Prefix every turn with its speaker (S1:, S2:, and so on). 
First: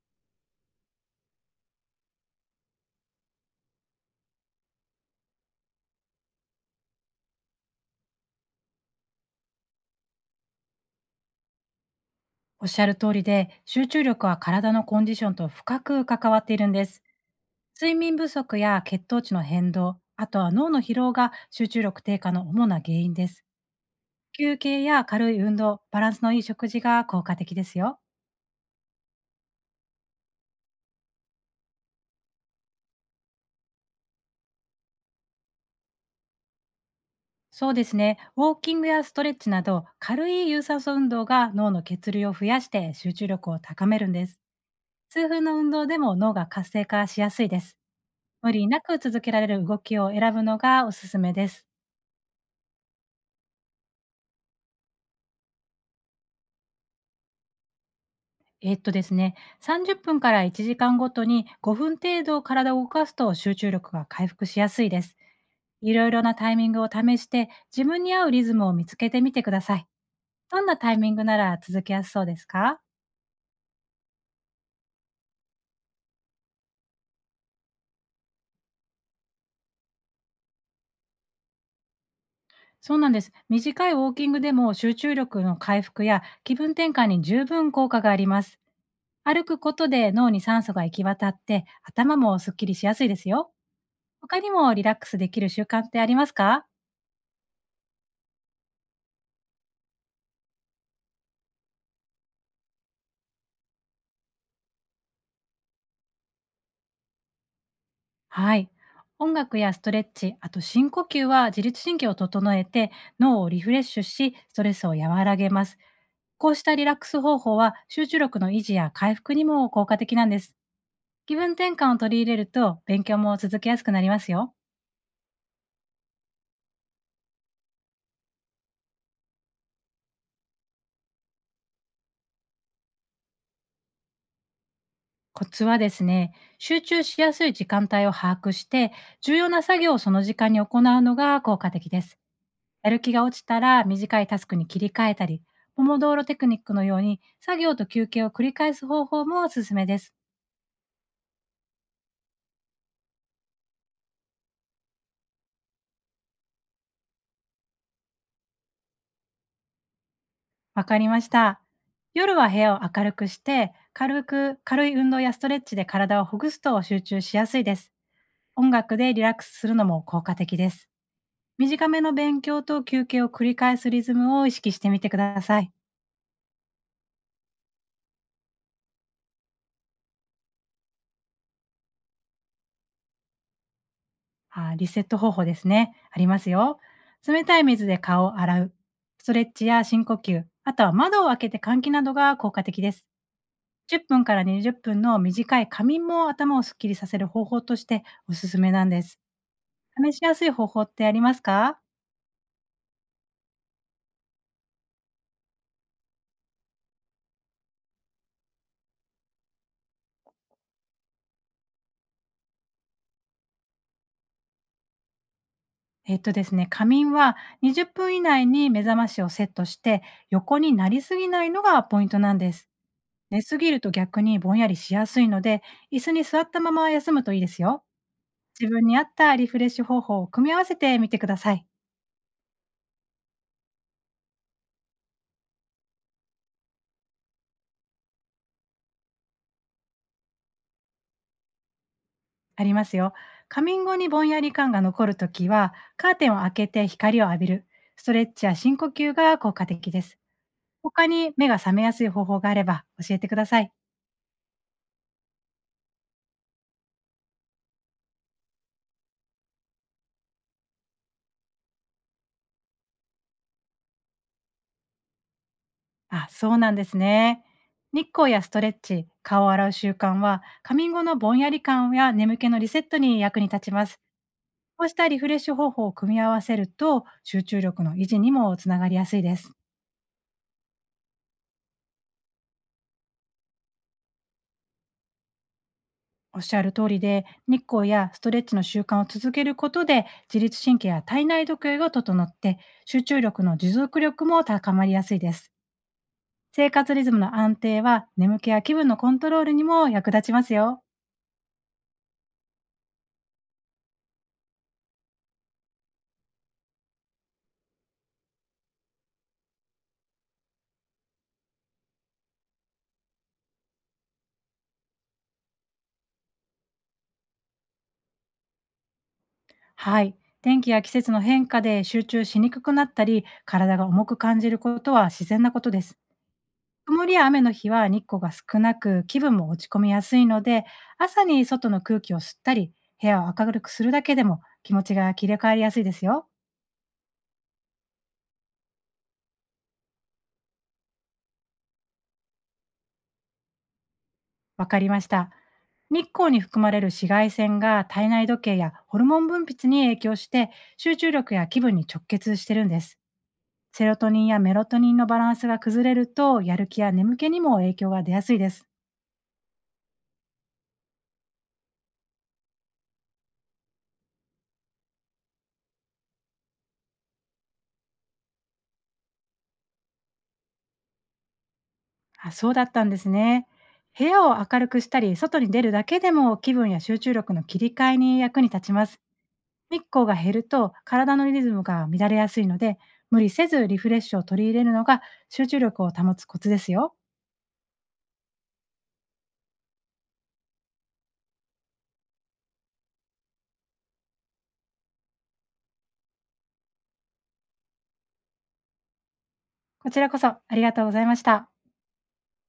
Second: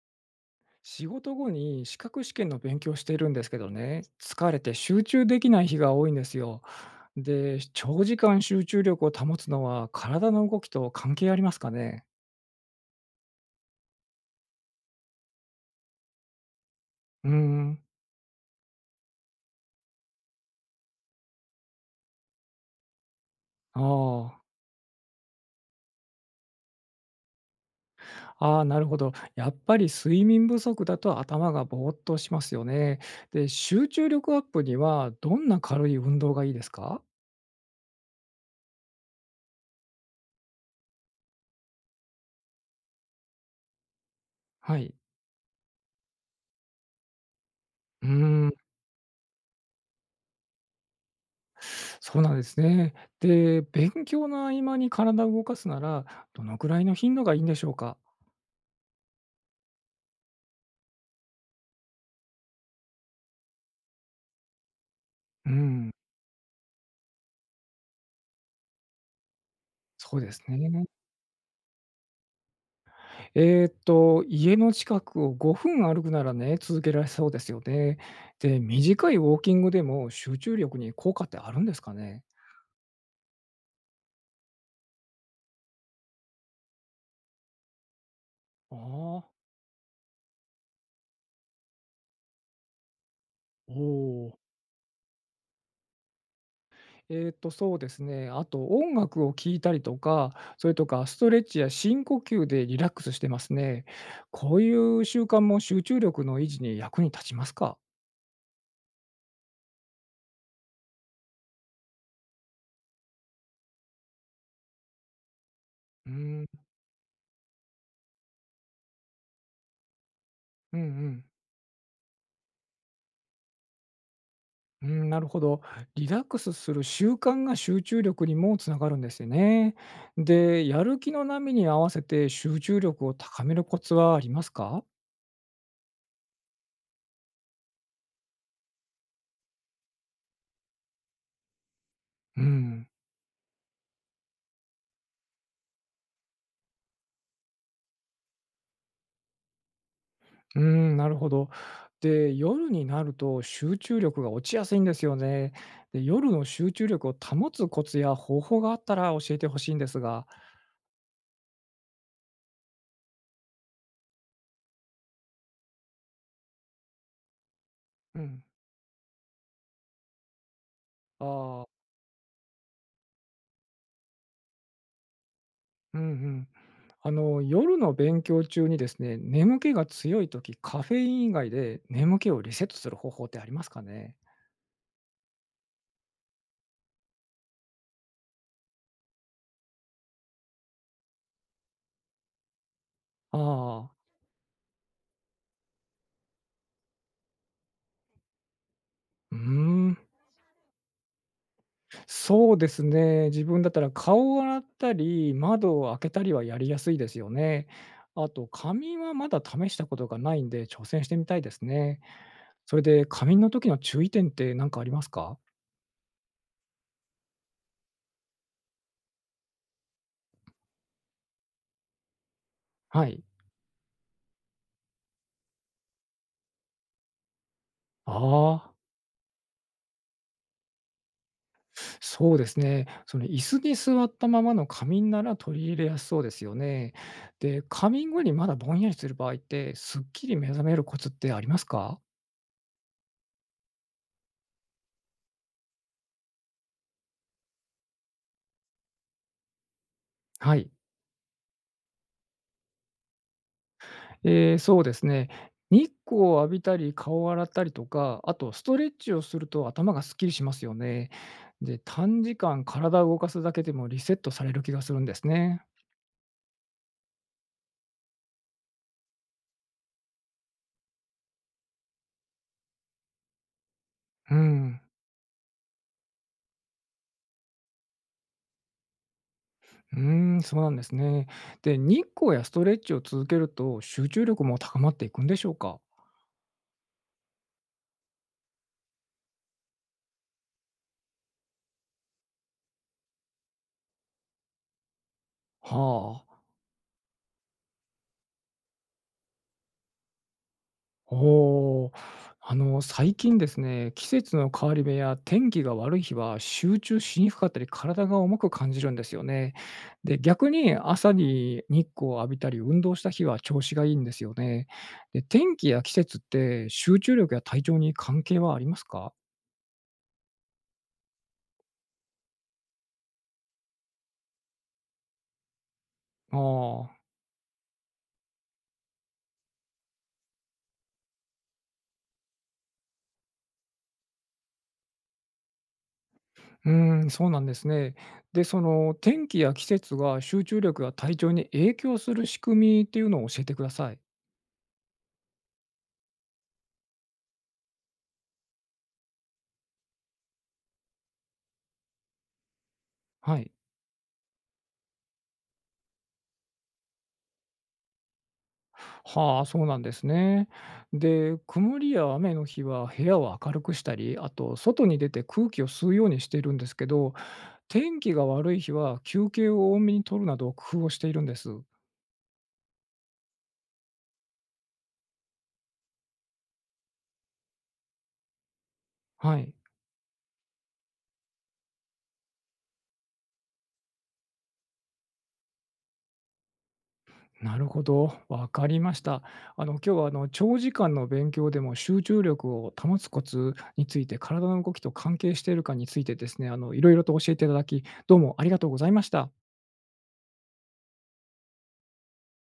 S1: 仕事後に資格試験の勉強しているんですけどね、疲れて集中できない日が多いんですよ。で、長時間集中力を保つのは体の動きと関係ありますかね。
S2: おっしゃる通りで、集中力は体のコンディションと深く関わっているんです。
S1: うーん。
S2: 睡眠不足や血糖値の変動、あとは脳の疲労が集中力低下の主な原因です。
S1: あ
S2: 休憩や軽い運動、バランスのいい食事が効果的ですよ。
S1: あ、ああ、なるほど。やっぱり睡眠不足だと頭がぼーっとしますよね。で、集中力アップにはどんな軽い運動がいいですか。
S2: そうですね。ウォーキングやストレッチなど、軽い有酸素運動が脳の血流を増やして集中力を高めるんです。
S1: はい。
S2: 数分の運動でも脳が活性化しやすいです。
S1: うーん。
S2: 無理なく続けられる動きを選ぶのがおすすめです。
S1: そうなんですね。で、勉強の合間に体を動かすなら、どのくらいの頻度がいいんでしょうか。
S2: ですね、30分から1時間ごとに5分程度体を動かすと集中力が回復しやすいです。
S1: うん、
S2: いろいろなタイミングを試して、自分に合うリズムを見つけてみてください。
S1: そうです
S2: どんな
S1: ね。
S2: タイミングなら続けやすそうですか？
S1: 家の近くを5分歩くならね、続けられそうですよね。で、短いウォーキングでも集中力に効果ってあるんですかね？
S2: そうなんです。短いウォーキングでも集中力の回復や気分転換に十分効果があります。
S1: ああ、
S2: 歩くことで脳に酸素が行き渡って頭もすっきりしやすいですよ。
S1: おお。
S2: 他にもリラックスできる習慣ってありますか？
S1: そうですね。あと音楽を聴いたりとか、それとかストレッチや深呼吸でリラックスしてますね。こういう習慣も集中力の維持に役に立ちますか？
S2: はい。音楽やストレッチ、あと深呼吸は自律神経を整えて脳をリフレッシュし、ストレスを和らげます。
S1: うん、
S2: こうしたリラックス方法は集中力の維持や回復にも効果的なんです。
S1: うんうん。
S2: 気分転換を取り入れると勉強も続けやすくなりますよ。
S1: うん、なるほど。リラックスする習慣が集中力にもつながるんですよね。で、やる気の波に合わせて集中力を高めるコツはありますか。
S2: コツはですね、集中しやすい時間帯を把握して、重要な作業をその時間に行うのが効果的です。
S1: うん。
S2: やる気が落ちたら短いタスクに切り替えたり、ポモドーロテクニックのように作業と休憩を繰り返す方法もおすすめです。
S1: うん、なるほど。で、夜になると集中力が落ちやすいんですよね。で、夜の集中力を保つコツや方法があったら教えてほしいんですが。
S2: わかりました。夜は部屋を明るくして、軽い運動やストレッチで体をほぐすと集中しやすいです。
S1: うん。
S2: 音楽でリラックスするのも効果的です。
S1: ああ。
S2: 短めの勉強と休憩を繰り返すリズムを意識してみてください。
S1: うんうん。あの、夜の勉強中にですね、眠気が強い時、カフェイン以外で眠気をリセットする方法ってありますかね？
S2: リセット方法ですね。ありますよ。冷たい水で顔を洗う、ストレッチや深呼吸、あとは窓を開けて換気などが効果的です。
S1: ああ、
S2: 10分から20分の短い仮眠も頭をすっきりさせる方法としておすすめなんです。
S1: うーん、
S2: 試しやすい方法ってありますか？
S1: そうですね。自分だったら顔を洗ったり、窓を開けたりはやりやすいですよね。あと髪はまだ試したことがないんで、挑戦してみたいですね。それで、仮眠の時の注意点って何かありますか？
S2: ですね、仮眠は20分以内に目覚ましをセットして横になりすぎないのがポイントなんです。
S1: はい。
S2: 寝すぎると逆にぼんやりしやすいので、椅子に座ったまま休むといいですよ。
S1: あ
S2: 自
S1: あ。
S2: 分に合ったリフレッシュ方法を組み合わせてみてください。
S1: そうですね。その椅子に座ったままの仮眠なら取り入れやすそうですよね。で、仮眠後にまだぼんやりする場合って、すっきり目覚めるコツってありますか。
S2: ありますよ。仮眠後にぼんやり感が残るときは、カーテンを開けて光を浴びる、ストレッチや深呼吸が効果的です。
S1: はい。
S2: 他に目が覚めやすい方法があれば教えてください。
S1: えー、そうですね。日光を浴びたり、顔を洗ったりとか、あとストレッチをすると頭がすっきりしますよね。で、短時間体を動かすだけでもリセットされる気がするんですね。
S2: あ、そうなんですね。日光やストレッチ、顔を洗う習慣は、仮眠後のぼんやり感や眠気のリセットに役に立ちます。
S1: うん。
S2: こうしたリフレッシュ方法を組み合わせると、集中力の維持にもつながりやすいです。
S1: うーん、そうなんですね。で、日光やストレッチを続けると集中力も高まっていくんでしょうか。
S2: おっしゃる通りで、日光やストレッチの習慣を続けることで、自律神経や体内時計が整って、集中力の持続力も高まりやすいです。
S1: はあ、
S2: 生活リズムの安定は、眠気や気分のコントロールにも役立ちますよ。
S1: おお。あの、最近ですね、季節の変わり目や天気が悪い日は集中しにくかったり、体が重く感じるんですよね。で、逆に朝に日光を浴びたり、運動した日は調子がいいんですよね。で、天気や季節って集中力や体調に関係はありますか？
S2: はい。天気や季節の変化で集中しにくくなったり、体が重く感じることは自然なことです。
S1: ああ、
S2: 曇りや雨の日は日光が少なく気分も落ち込みやすいので、朝に外の空気を吸ったり、部屋を明るくするだけでも気持ちが切り替わりやすいですよ。
S1: うーん、そうなんですね。で、その天気や季節が集中力や体調に影響する仕組みっていうのを教えてください。
S2: わかりました。日光に含まれる紫外線が体内時計やホルモン分泌に影響して、集中力や気分に直結してるんです。
S1: はい。
S2: セロトニンやメロトニンのバランスが崩れると、やる気や眠気にも影響が出やすいです。
S1: はあ、そうなんですね。で、曇りや雨の日は部屋を明るくしたり、あと外に出て空気を吸うようにしているんですけど、天気が悪い日は休憩を多めに取るなど工夫をしているんです。
S2: あ、そうだったんですね。部屋を明るくしたり外に出るだけでも気分や集中力の切り替えに役に立ちます。
S1: はい。
S2: 日光が減ると体のリズムが乱れやすいので、無理せずリフレッシュを取り入れるのが集中力を保つコツですよ。
S1: なるほど。わかりました。今日は長時間の勉強でも集中力を保つコツについて、体の動きと関係しているかについてですね、いろいろと教えていただき、どうもありがとうございました。
S2: こちらこそありがとうございました。